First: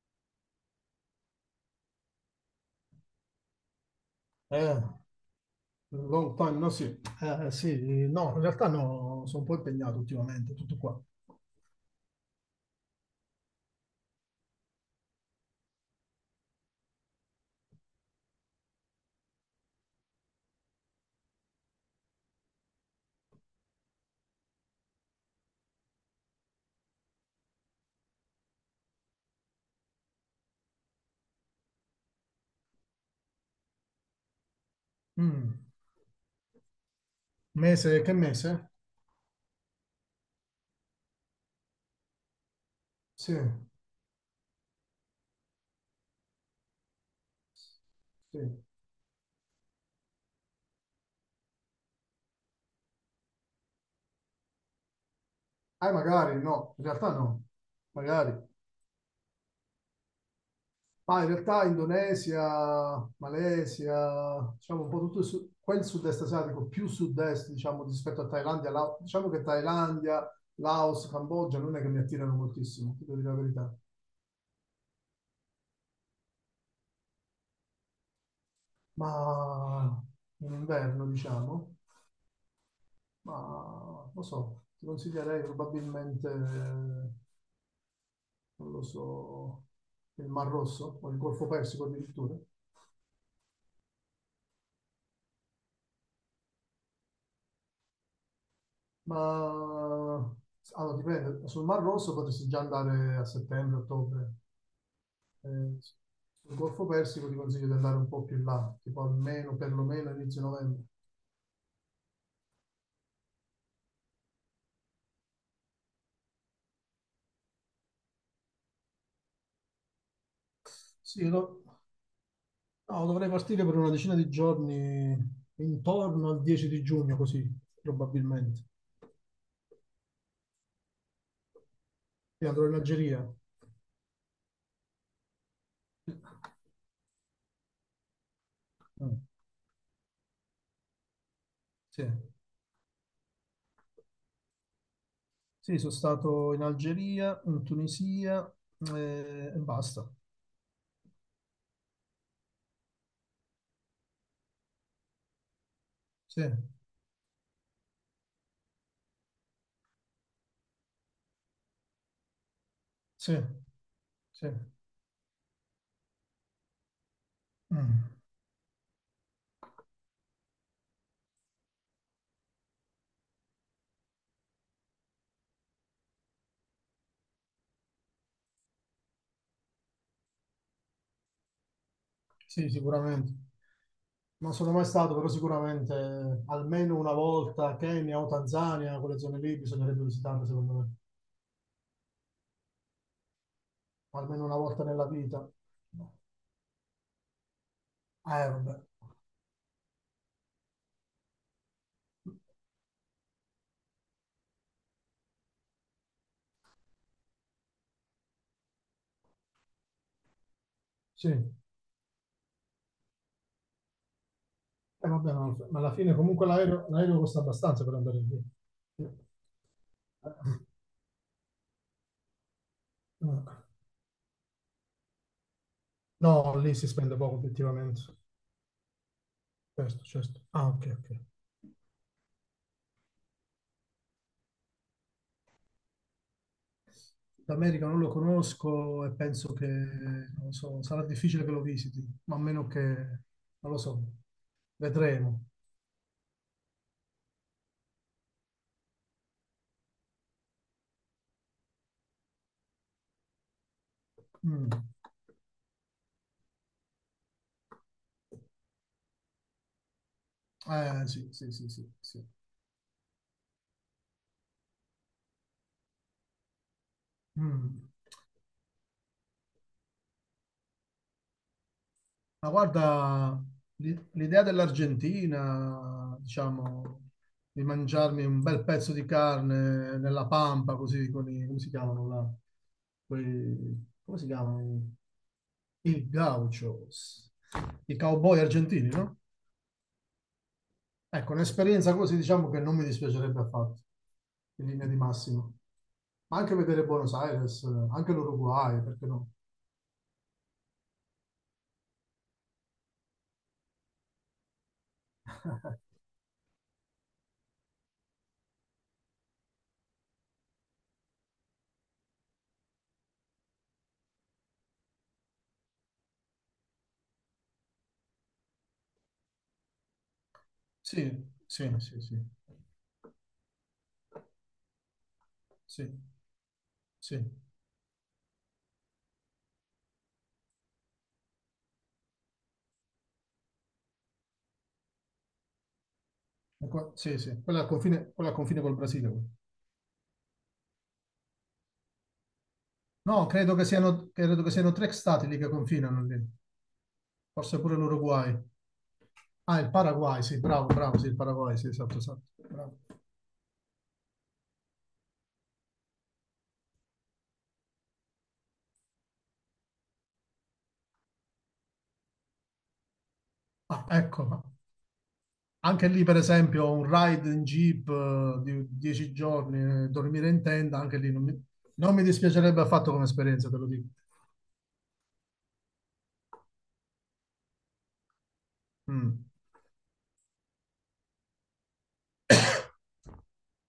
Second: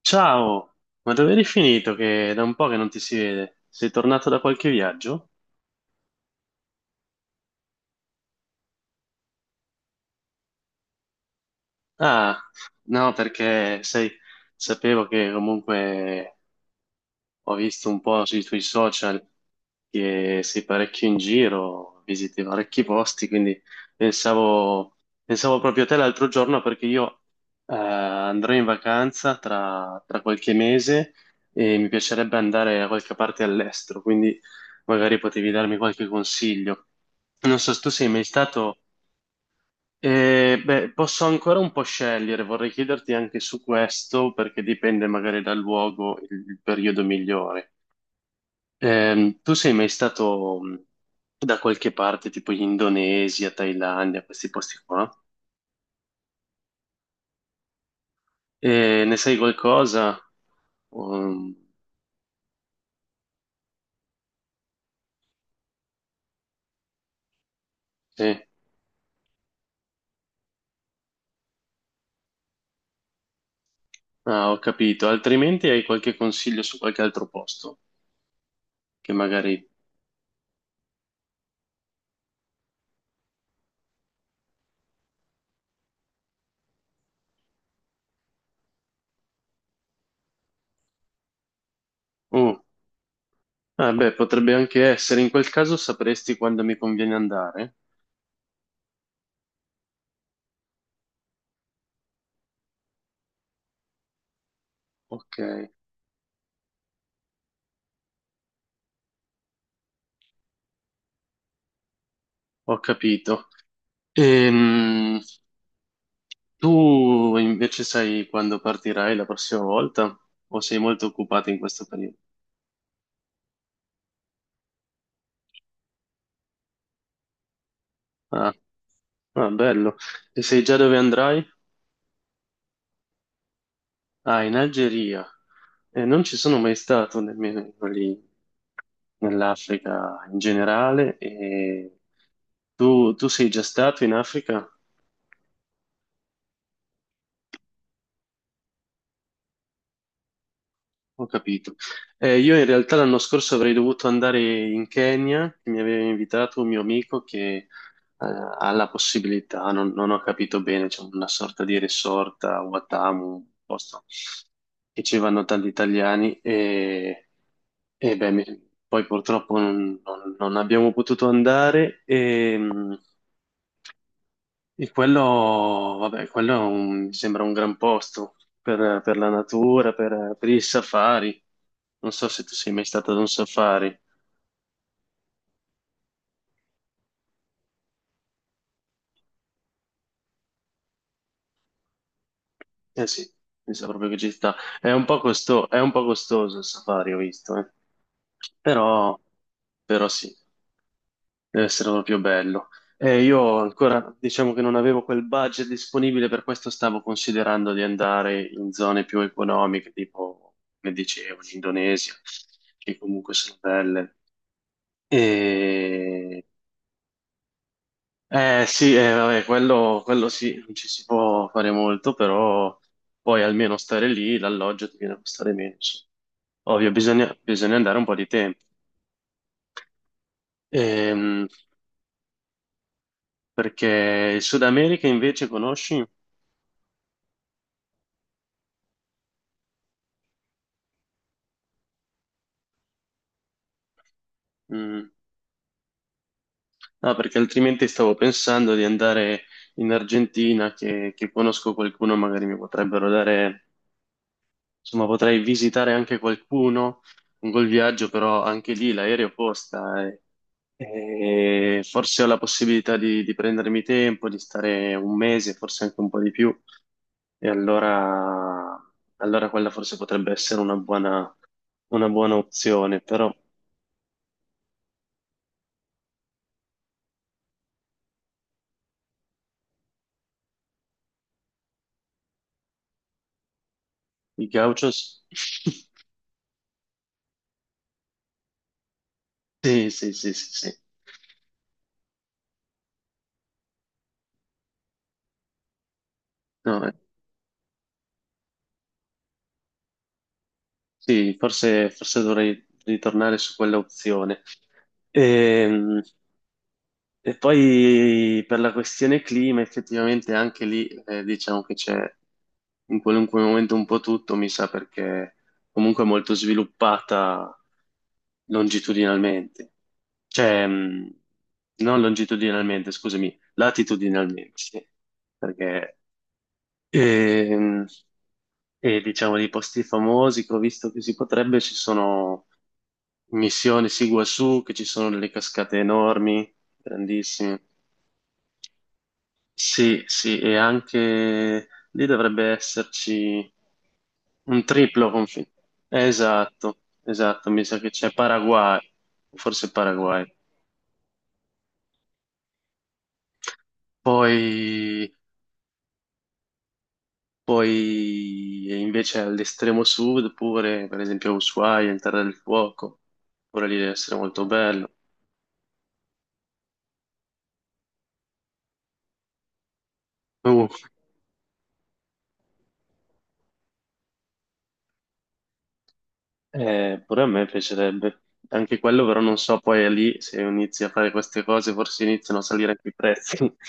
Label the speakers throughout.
Speaker 1: Ciao, ma dove eri finito? Che è da un po' che non ti si vede. Sei tornato da qualche
Speaker 2: Eh,
Speaker 1: viaggio?
Speaker 2: Long time, no sì. Sì, no, in realtà no, sono un po' impegnato ultimamente, tutto qua.
Speaker 1: Ah, no, perché sai, sapevo che comunque ho visto un po' sui tuoi social che sei parecchio in giro, visiti parecchi posti, quindi pensavo, pensavo proprio a te l'altro giorno perché io andrò in vacanza tra qualche mese e mi piacerebbe andare a qualche parte all'estero, quindi magari potevi
Speaker 2: Mm,
Speaker 1: darmi qualche consiglio. Non so se tu
Speaker 2: mese,
Speaker 1: sei
Speaker 2: che
Speaker 1: mai
Speaker 2: mese?
Speaker 1: stato... beh, posso ancora un po' scegliere, vorrei chiederti
Speaker 2: Sì,
Speaker 1: anche su questo perché dipende magari dal luogo il periodo migliore.
Speaker 2: sì.
Speaker 1: Tu sei mai stato da qualche parte, tipo in Indonesia, Thailandia, questi posti qua?
Speaker 2: Magari no, in realtà no, magari.
Speaker 1: E ne sai qualcosa?
Speaker 2: Ma in
Speaker 1: Um,
Speaker 2: realtà Indonesia, Malesia, diciamo un po' tutto il quel sud-est asiatico, più sud-est, diciamo, rispetto a
Speaker 1: sì.
Speaker 2: Thailandia, diciamo che Thailandia, Laos, Cambogia non è che mi attirano moltissimo, ti devo dire la verità.
Speaker 1: Ah, ho capito. Altrimenti hai qualche consiglio su qualche altro posto che magari...
Speaker 2: Ma in inverno, diciamo. Ma lo so, ti consiglierei probabilmente, non lo so, il Mar Rosso o il Golfo Persico addirittura,
Speaker 1: Uh, ah, beh, potrebbe anche essere. In quel caso sapresti quando mi conviene andare?
Speaker 2: ma allora, dipende, sul Mar Rosso potresti già andare a settembre, ottobre.
Speaker 1: Ok,
Speaker 2: Sul Golfo Persico ti consiglio di andare un po' più in là, tipo almeno, perlomeno inizio novembre.
Speaker 1: ho capito. Ehm, Tu invece sai quando partirai la prossima volta? O sei molto
Speaker 2: Sì, io
Speaker 1: occupato in
Speaker 2: do-
Speaker 1: questo periodo?
Speaker 2: no, dovrei partire per una decina di giorni intorno al 10 di giugno, così
Speaker 1: Ah.
Speaker 2: probabilmente.
Speaker 1: Ah, bello. E sai già dove andrai?
Speaker 2: E andrò in Algeria.
Speaker 1: Ah, in Algeria. Non ci sono mai stato nemmeno lì,
Speaker 2: Mm,
Speaker 1: nell'Africa in generale. E
Speaker 2: sì.
Speaker 1: tu sei già stato in Africa?
Speaker 2: Sì, sono stato in Algeria, in Tunisia e basta.
Speaker 1: Ho capito. Io in realtà l'anno scorso avrei dovuto andare in Kenya, mi aveva
Speaker 2: Sì,
Speaker 1: invitato un mio amico che eh, ha la possibilità, non ho capito bene, c'è una sorta di resort a Watamu,
Speaker 2: sì,
Speaker 1: un posto
Speaker 2: sì.
Speaker 1: che ci vanno tanti italiani. E
Speaker 2: Mm.
Speaker 1: beh, poi purtroppo non abbiamo potuto andare e, e quello, vabbè, quello è mi sembra un gran posto per la natura, per i safari. Non so se tu
Speaker 2: Sì,
Speaker 1: sei mai stato ad un
Speaker 2: sicuramente.
Speaker 1: safari.
Speaker 2: Non sono mai stato, però sicuramente almeno una volta Kenya o Tanzania, quelle zone lì bisognerebbe visitarle, secondo me.
Speaker 1: Eh sì, mi sa proprio che ci
Speaker 2: Almeno
Speaker 1: sta.
Speaker 2: una volta
Speaker 1: È un
Speaker 2: nella
Speaker 1: po'
Speaker 2: vita.
Speaker 1: è un po' costoso il safari, ho visto, eh.
Speaker 2: Vabbè.
Speaker 1: Però, però sì. Deve essere proprio bello. Io ancora, diciamo che non avevo quel budget disponibile, per questo stavo considerando di andare in zone più economiche, tipo, come
Speaker 2: Sì,
Speaker 1: dicevo, l'Indonesia, che comunque sono belle.
Speaker 2: vabbè, ma alla fine
Speaker 1: E...
Speaker 2: comunque l'aereo costa abbastanza per andare lì.
Speaker 1: Eh sì,
Speaker 2: Sì.
Speaker 1: vabbè, quello
Speaker 2: Eh,
Speaker 1: sì, non ci si può fare molto, però poi
Speaker 2: eh.
Speaker 1: almeno stare lì, l'alloggio ti viene a costare meno. Insomma.
Speaker 2: No, lì si
Speaker 1: Ovvio,
Speaker 2: spende poco,
Speaker 1: bisogna andare
Speaker 2: obiettivamente.
Speaker 1: un po' di tempo.
Speaker 2: Certo, certo. Ah, ok, ok.
Speaker 1: Ehm, Perché il Sud America invece conosci?
Speaker 2: L'America non lo conosco e penso che, non so, sarà difficile che lo visiti, ma a meno che, non lo so,
Speaker 1: Mm.
Speaker 2: vedremo.
Speaker 1: No, perché altrimenti stavo pensando di andare in Argentina, che conosco qualcuno, magari mi potrebbero dare,
Speaker 2: Mm.
Speaker 1: insomma, potrei visitare anche qualcuno con quel viaggio, però anche lì l'aereo costa
Speaker 2: Sì, sì, sì,
Speaker 1: e
Speaker 2: sì,
Speaker 1: forse
Speaker 2: sì.
Speaker 1: ho la possibilità di prendermi tempo, di stare un mese, forse anche un po' di più, e
Speaker 2: Mm.
Speaker 1: allora, allora quella forse potrebbe essere una buona
Speaker 2: Ma
Speaker 1: opzione, però
Speaker 2: guarda, l'idea dell'Argentina, diciamo, di mangiarmi un bel pezzo di carne nella pampa, così con i, come si chiamano là? Come si
Speaker 1: i
Speaker 2: chiamano?
Speaker 1: gauchos...
Speaker 2: I gauchos, i cowboy argentini, no?
Speaker 1: Sì, sì, sì, sì, sì.
Speaker 2: Ecco, un'esperienza così diciamo che non mi dispiacerebbe affatto, in linea di massima. Ma anche
Speaker 1: No,
Speaker 2: vedere
Speaker 1: eh.
Speaker 2: Buenos Aires, anche l'Uruguay, perché no?
Speaker 1: Sì, forse, forse dovrei ritornare su quella opzione. Ehm, E poi per la questione clima, effettivamente anche lì diciamo che c'è in qualunque momento un po' tutto, mi sa, perché comunque è molto sviluppata longitudinalmente. Cioè,
Speaker 2: Sì, sì,
Speaker 1: non
Speaker 2: sì, sì,
Speaker 1: longitudinalmente, scusami, latitudinalmente, sì,
Speaker 2: sì,
Speaker 1: perché...
Speaker 2: sì, e
Speaker 1: Ehm, e diciamo di posti famosi che ho visto che si potrebbe, ci sono Missione Siguasù, che ci sono delle cascate enormi,
Speaker 2: sì, sì.
Speaker 1: grandissime.
Speaker 2: Quella al confine col Brasile, quella.
Speaker 1: Sì, sì, e anche lì dovrebbe
Speaker 2: No,
Speaker 1: esserci
Speaker 2: credo che
Speaker 1: un
Speaker 2: siano tre
Speaker 1: triplo
Speaker 2: stati lì che
Speaker 1: confine.
Speaker 2: confinano lì,
Speaker 1: Esatto, esatto,
Speaker 2: forse
Speaker 1: mi
Speaker 2: pure
Speaker 1: sa che c'è
Speaker 2: l'Uruguay.
Speaker 1: Paraguay,
Speaker 2: Ah,
Speaker 1: forse
Speaker 2: il Paraguay,
Speaker 1: Paraguay.
Speaker 2: sì, bravo, bravo, sì, il Paraguay, sì, esatto, esatto, bravo.
Speaker 1: Poi, poi invece all'estremo sud, pure per esempio Ushuaia, in Terra del Fuoco, pure lì
Speaker 2: Ah,
Speaker 1: deve essere molto
Speaker 2: ecco,
Speaker 1: bello.
Speaker 2: anche lì, per esempio, un ride in jeep di 10 giorni, dormire in
Speaker 1: Uh,
Speaker 2: tenda, anche lì non mi, non mi dispiacerebbe affatto come esperienza, te lo dico.
Speaker 1: pure a me piacerebbe. Anche quello, però
Speaker 2: Mm.
Speaker 1: non so poi è lì se inizi a fare queste cose, forse iniziano a salire anche i prezzi.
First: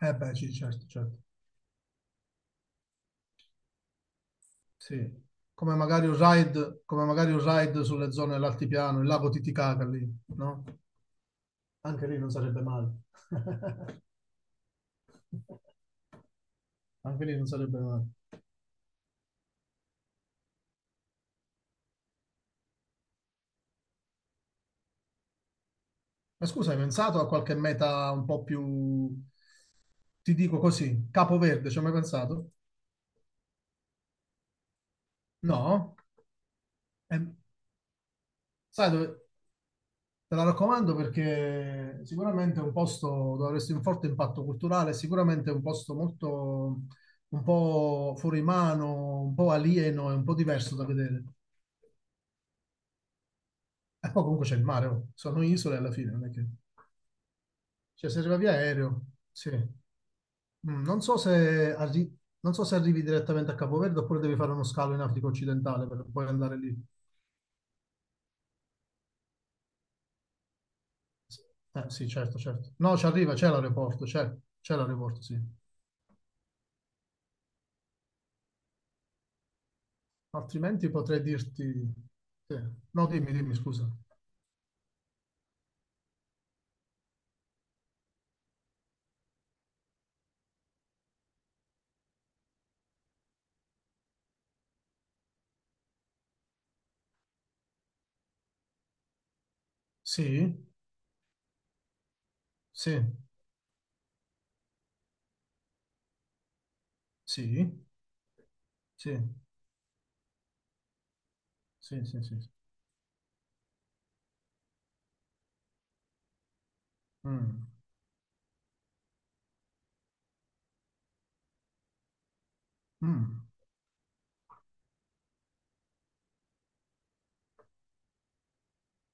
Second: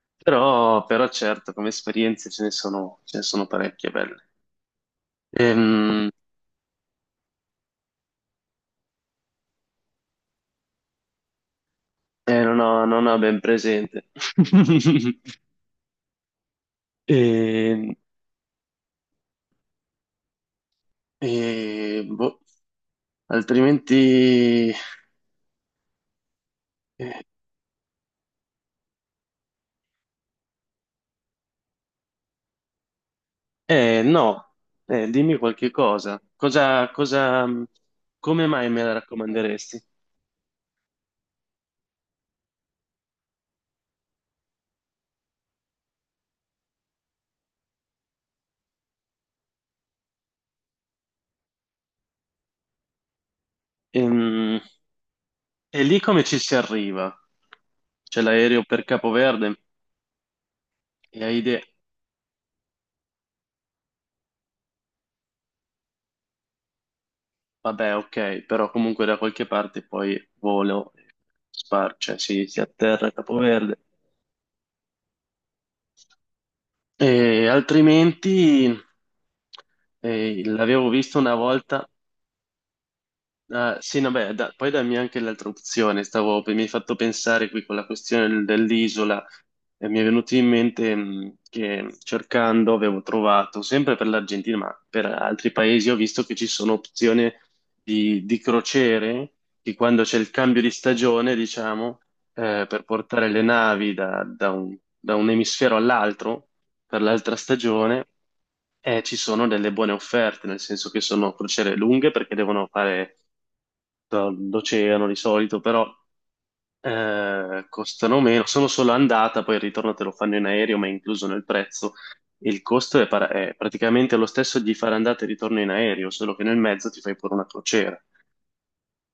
Speaker 2: Eh beh, sì,
Speaker 1: Però,
Speaker 2: certo,
Speaker 1: però
Speaker 2: certo.
Speaker 1: certo, come esperienze ce ne sono parecchie belle.
Speaker 2: Sì. Come magari
Speaker 1: Ehm,
Speaker 2: un ride, come magari un ride sulle zone dell'altipiano, il lago Titicaca lì, no? Anche lì non
Speaker 1: eh, non
Speaker 2: sarebbe
Speaker 1: ho,
Speaker 2: male.
Speaker 1: non ho ben presente.
Speaker 2: Anche lì non sarebbe
Speaker 1: E,
Speaker 2: male.
Speaker 1: e, boh, altrimenti,
Speaker 2: Ma scusa, hai pensato
Speaker 1: eh,
Speaker 2: a qualche meta un po' più, ti dico così, Capo Verde, ci hai mai pensato?
Speaker 1: no, eh, dimmi qualche
Speaker 2: No?
Speaker 1: cosa. Cosa,
Speaker 2: Eh,
Speaker 1: cosa, come mai me
Speaker 2: sai
Speaker 1: la
Speaker 2: dove...
Speaker 1: raccomanderesti?
Speaker 2: Te la raccomando perché sicuramente è un posto dove avresti un forte impatto culturale, sicuramente è un posto molto, un po' fuori mano, un po' alieno e un po' diverso da vedere. E poi comunque c'è
Speaker 1: Ehm,
Speaker 2: il mare, oh. Sono isole
Speaker 1: E
Speaker 2: alla
Speaker 1: lì
Speaker 2: fine,
Speaker 1: come
Speaker 2: non è
Speaker 1: ci
Speaker 2: che...
Speaker 1: si arriva?
Speaker 2: Cioè se
Speaker 1: C'è
Speaker 2: arriva via
Speaker 1: l'aereo per
Speaker 2: aereo, sì.
Speaker 1: Capoverde
Speaker 2: Mm,
Speaker 1: e hai idea,
Speaker 2: non so se arrivi direttamente a Capoverde oppure devi fare uno scalo in Africa occidentale per poi andare lì.
Speaker 1: vabbè, ok, però comunque da qualche parte poi volo, spar,
Speaker 2: Sì,
Speaker 1: cioè
Speaker 2: certo,
Speaker 1: si
Speaker 2: certo. No, ci
Speaker 1: atterra a
Speaker 2: arriva,
Speaker 1: Capoverde.
Speaker 2: c'è l'aeroporto, sì.
Speaker 1: E altrimenti l'avevo
Speaker 2: Altrimenti
Speaker 1: visto
Speaker 2: potrei
Speaker 1: una volta.
Speaker 2: dirti... sì. No, dimmi, dimmi,
Speaker 1: Ah,
Speaker 2: scusa.
Speaker 1: sì, no, beh, poi dammi anche l'altra opzione. Stavo, mi hai fatto pensare qui con la questione dell'isola. E mi è venuto in mente che cercando avevo trovato, sempre per l'Argentina, ma per altri paesi, ho visto che ci sono opzioni di crociere che quando c'è il
Speaker 2: Sì,
Speaker 1: cambio di stagione, diciamo, per
Speaker 2: sì,
Speaker 1: portare le navi da da un emisfero all'altro, per l'altra
Speaker 2: sì,
Speaker 1: stagione, ci
Speaker 2: sì,
Speaker 1: sono delle buone offerte, nel senso che sono crociere
Speaker 2: sì,
Speaker 1: lunghe
Speaker 2: sì,
Speaker 1: perché
Speaker 2: sì.
Speaker 1: devono fare l'oceano di solito, però
Speaker 2: Mm,
Speaker 1: costano meno. Sono solo andata, poi il ritorno te lo fanno in aereo, ma è incluso nel prezzo. Il costo è,
Speaker 2: mm.
Speaker 1: è praticamente lo stesso di fare andata e ritorno in aereo, solo che nel mezzo ti fai pure una crociera.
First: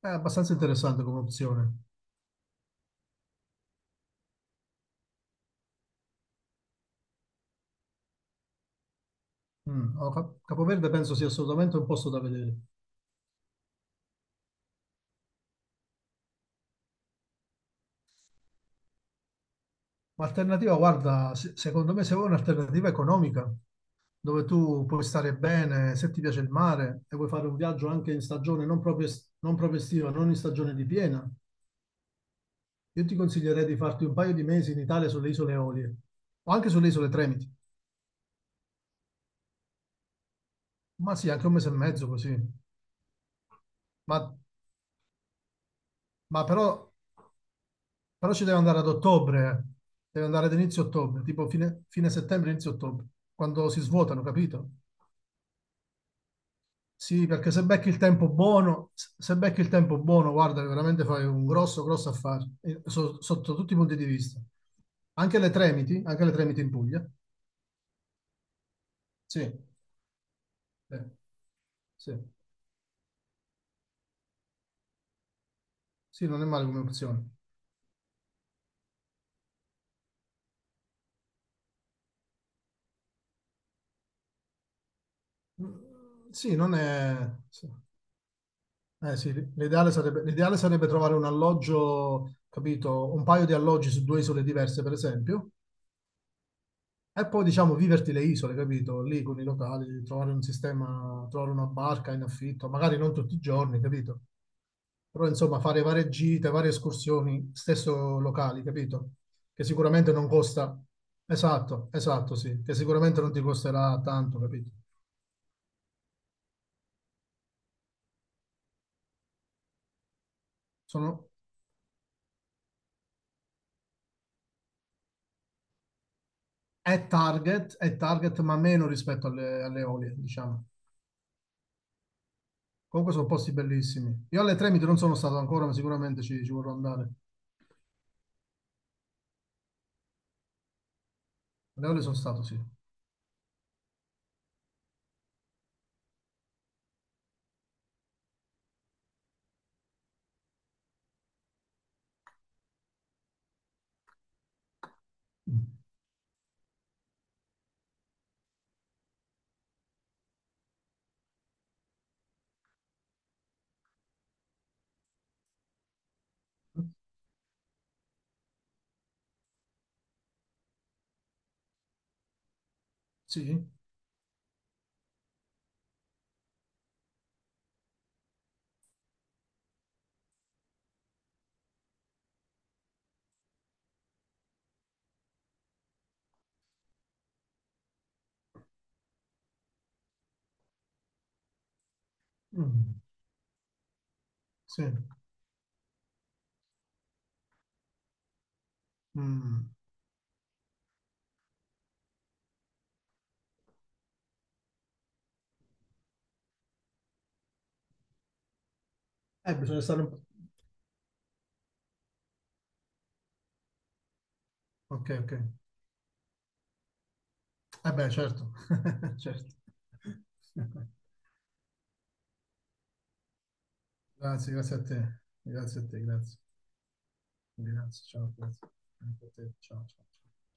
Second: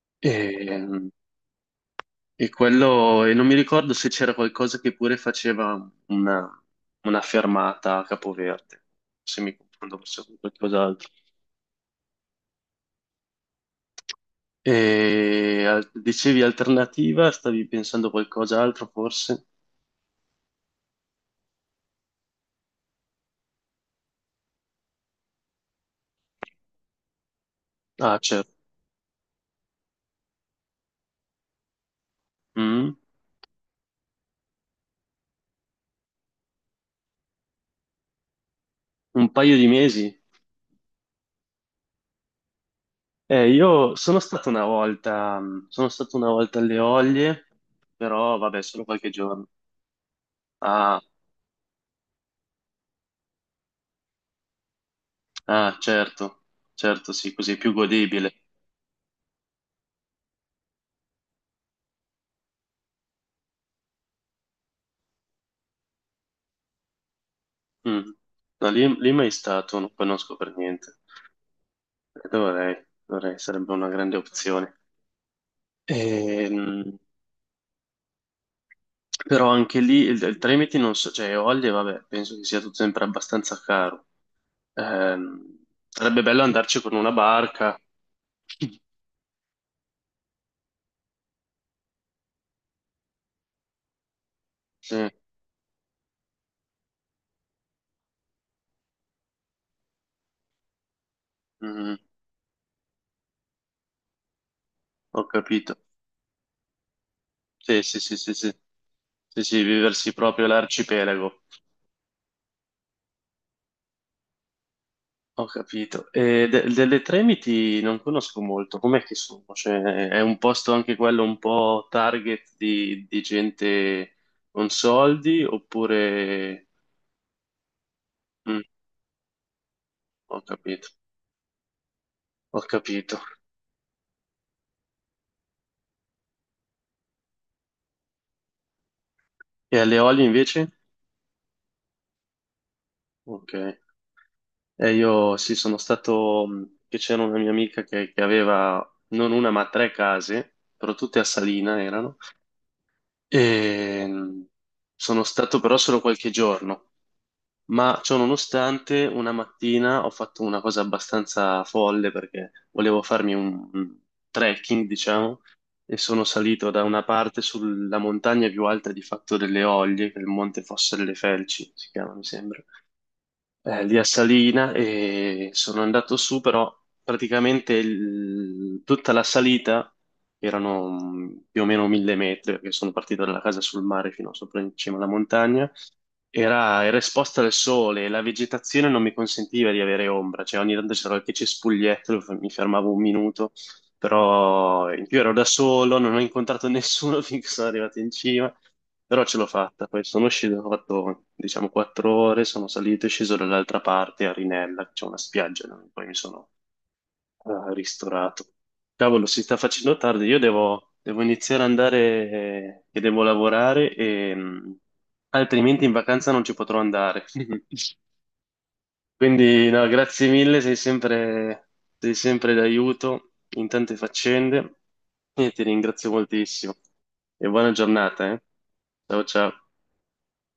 Speaker 2: È
Speaker 1: E,
Speaker 2: abbastanza interessante come opzione.
Speaker 1: e quello, e non mi ricordo se c'era qualcosa che pure faceva una fermata a Capoverde, se mi confondo
Speaker 2: Mm. Allora,
Speaker 1: forse con
Speaker 2: Capoverde
Speaker 1: qualcos'altro.
Speaker 2: penso sia assolutamente un posto da vedere.
Speaker 1: E dicevi alternativa, stavi pensando a qualcos'altro forse?
Speaker 2: Ma alternativa, guarda, secondo me se vuoi un'alternativa economica, dove tu puoi stare bene, se ti piace il mare e vuoi fare un viaggio anche
Speaker 1: Ah,
Speaker 2: in
Speaker 1: certo.
Speaker 2: stagione non proprio, non proprio estiva, non in stagione di piena,
Speaker 1: Mm,
Speaker 2: io ti consiglierei di farti un paio di mesi in Italia sulle isole Eolie o anche sulle isole Tremiti.
Speaker 1: un paio di mesi.
Speaker 2: Ma sì, anche un mese e mezzo così.
Speaker 1: Io sono
Speaker 2: Ma,
Speaker 1: stato una volta, sono stato una
Speaker 2: ma
Speaker 1: volta alle
Speaker 2: però,
Speaker 1: Olie,
Speaker 2: però
Speaker 1: però
Speaker 2: ci devi
Speaker 1: vabbè,
Speaker 2: andare
Speaker 1: solo
Speaker 2: ad
Speaker 1: qualche giorno.
Speaker 2: ottobre, eh. Devi andare ad inizio
Speaker 1: Ah,
Speaker 2: ottobre, tipo fine, fine settembre, inizio ottobre, quando si svuotano, capito?
Speaker 1: ah, certo, certo,
Speaker 2: Sì,
Speaker 1: sì,
Speaker 2: perché
Speaker 1: così è
Speaker 2: se
Speaker 1: più
Speaker 2: becchi il tempo
Speaker 1: godibile.
Speaker 2: buono, se becchi il tempo buono, guarda, veramente fai un grosso, grosso affare, sotto tutti i punti di vista. Anche le Tremiti in Puglia.
Speaker 1: Mm. No, lì, lì mai
Speaker 2: Sì,
Speaker 1: stato, non conosco per niente.
Speaker 2: eh, sì,
Speaker 1: Dovrei, dovrei, sarebbe una grande opzione.
Speaker 2: sì, non è male come
Speaker 1: Ehm,
Speaker 2: opzione.
Speaker 1: Però anche lì il Tremiti non so, cioè Olie, vabbè, penso che sia tutto sempre abbastanza caro. Ehm,
Speaker 2: Mm,
Speaker 1: Sarebbe bello
Speaker 2: sì, non
Speaker 1: andarci con una
Speaker 2: è... sì.
Speaker 1: barca.
Speaker 2: Eh sì, l'ideale sarebbe trovare un alloggio, capito? Un paio di alloggi su due isole diverse, per
Speaker 1: Sì.
Speaker 2: esempio, e poi, diciamo, viverti le isole, capito? Lì con i locali, trovare un sistema, trovare una
Speaker 1: Mm,
Speaker 2: barca in affitto, magari non tutti i giorni, capito?
Speaker 1: ho
Speaker 2: Però, insomma,
Speaker 1: capito.
Speaker 2: fare varie gite, varie escursioni,
Speaker 1: Sì, sì, sì,
Speaker 2: stesso
Speaker 1: sì, sì.
Speaker 2: locali, capito?
Speaker 1: Sì, sì,
Speaker 2: Che sicuramente
Speaker 1: viversi
Speaker 2: non
Speaker 1: proprio
Speaker 2: costa...
Speaker 1: l'arcipelago.
Speaker 2: Esatto, esatto, sì, che sicuramente non ti costerà tanto, capito?
Speaker 1: Ho capito. E delle Tremiti non conosco molto. Com'è che sono? Cioè, è un posto anche quello
Speaker 2: Sono...
Speaker 1: un po' target di gente con soldi oppure...
Speaker 2: è target, ma
Speaker 1: Mm,
Speaker 2: meno rispetto alle, alle olie,
Speaker 1: ho
Speaker 2: diciamo.
Speaker 1: capito, ho
Speaker 2: Comunque
Speaker 1: capito.
Speaker 2: sono posti bellissimi. Io alle Tremiti non sono stato ancora, ma sicuramente ci vorrò andare.
Speaker 1: E alle Olie invece?
Speaker 2: Alle olie sono stato, sì.
Speaker 1: Ok. E io sì, sono stato, che c'era una mia amica che aveva non una ma tre case, però tutte a Salina erano. E sono stato però
Speaker 2: Mm.
Speaker 1: solo qualche giorno, ma ciononostante una mattina ho fatto una cosa abbastanza folle perché volevo farmi un trekking, diciamo, e sono salito da una parte sulla montagna più alta di Fatto delle Oglie, che è il Monte Fosse delle Felci, si chiama, mi sembra
Speaker 2: Sì?
Speaker 1: lì a Salina e sono andato su, però praticamente tutta la salita erano più o meno 1000 metri, perché sono partito dalla casa sul mare fino a sopra in cima alla montagna era, era esposta al sole e la vegetazione non mi consentiva di avere ombra, cioè ogni tanto c'era qualche cespuglietto, mi fermavo
Speaker 2: Mm.
Speaker 1: un minuto,
Speaker 2: Sì.
Speaker 1: però in più ero da solo, non ho incontrato nessuno finché sono arrivato in cima, però ce l'ho
Speaker 2: Mm.
Speaker 1: fatta, poi sono sceso, ho fatto diciamo 4 ore, sono salito e sceso dall'altra parte a Rinella, c'è una spiaggia, no? Poi mi sono ah, ristorato. Cavolo, si sta
Speaker 2: Bisogna
Speaker 1: facendo
Speaker 2: stare un po'.
Speaker 1: tardi. Io devo iniziare ad andare che devo lavorare e
Speaker 2: Ok, ok.
Speaker 1: altrimenti in vacanza non ci potrò andare.
Speaker 2: Eh beh, certo. Certo.
Speaker 1: Quindi, no, grazie mille, sei sempre d'aiuto in tante
Speaker 2: Grazie, grazie
Speaker 1: faccende
Speaker 2: a te.
Speaker 1: e ti
Speaker 2: Grazie a te,
Speaker 1: ringrazio
Speaker 2: grazie.
Speaker 1: moltissimo. E buona
Speaker 2: Grazie,
Speaker 1: giornata,
Speaker 2: ciao,
Speaker 1: eh.
Speaker 2: grazie.
Speaker 1: Ciao
Speaker 2: Anche a te,
Speaker 1: ciao.
Speaker 2: ciao, ciao, ciao.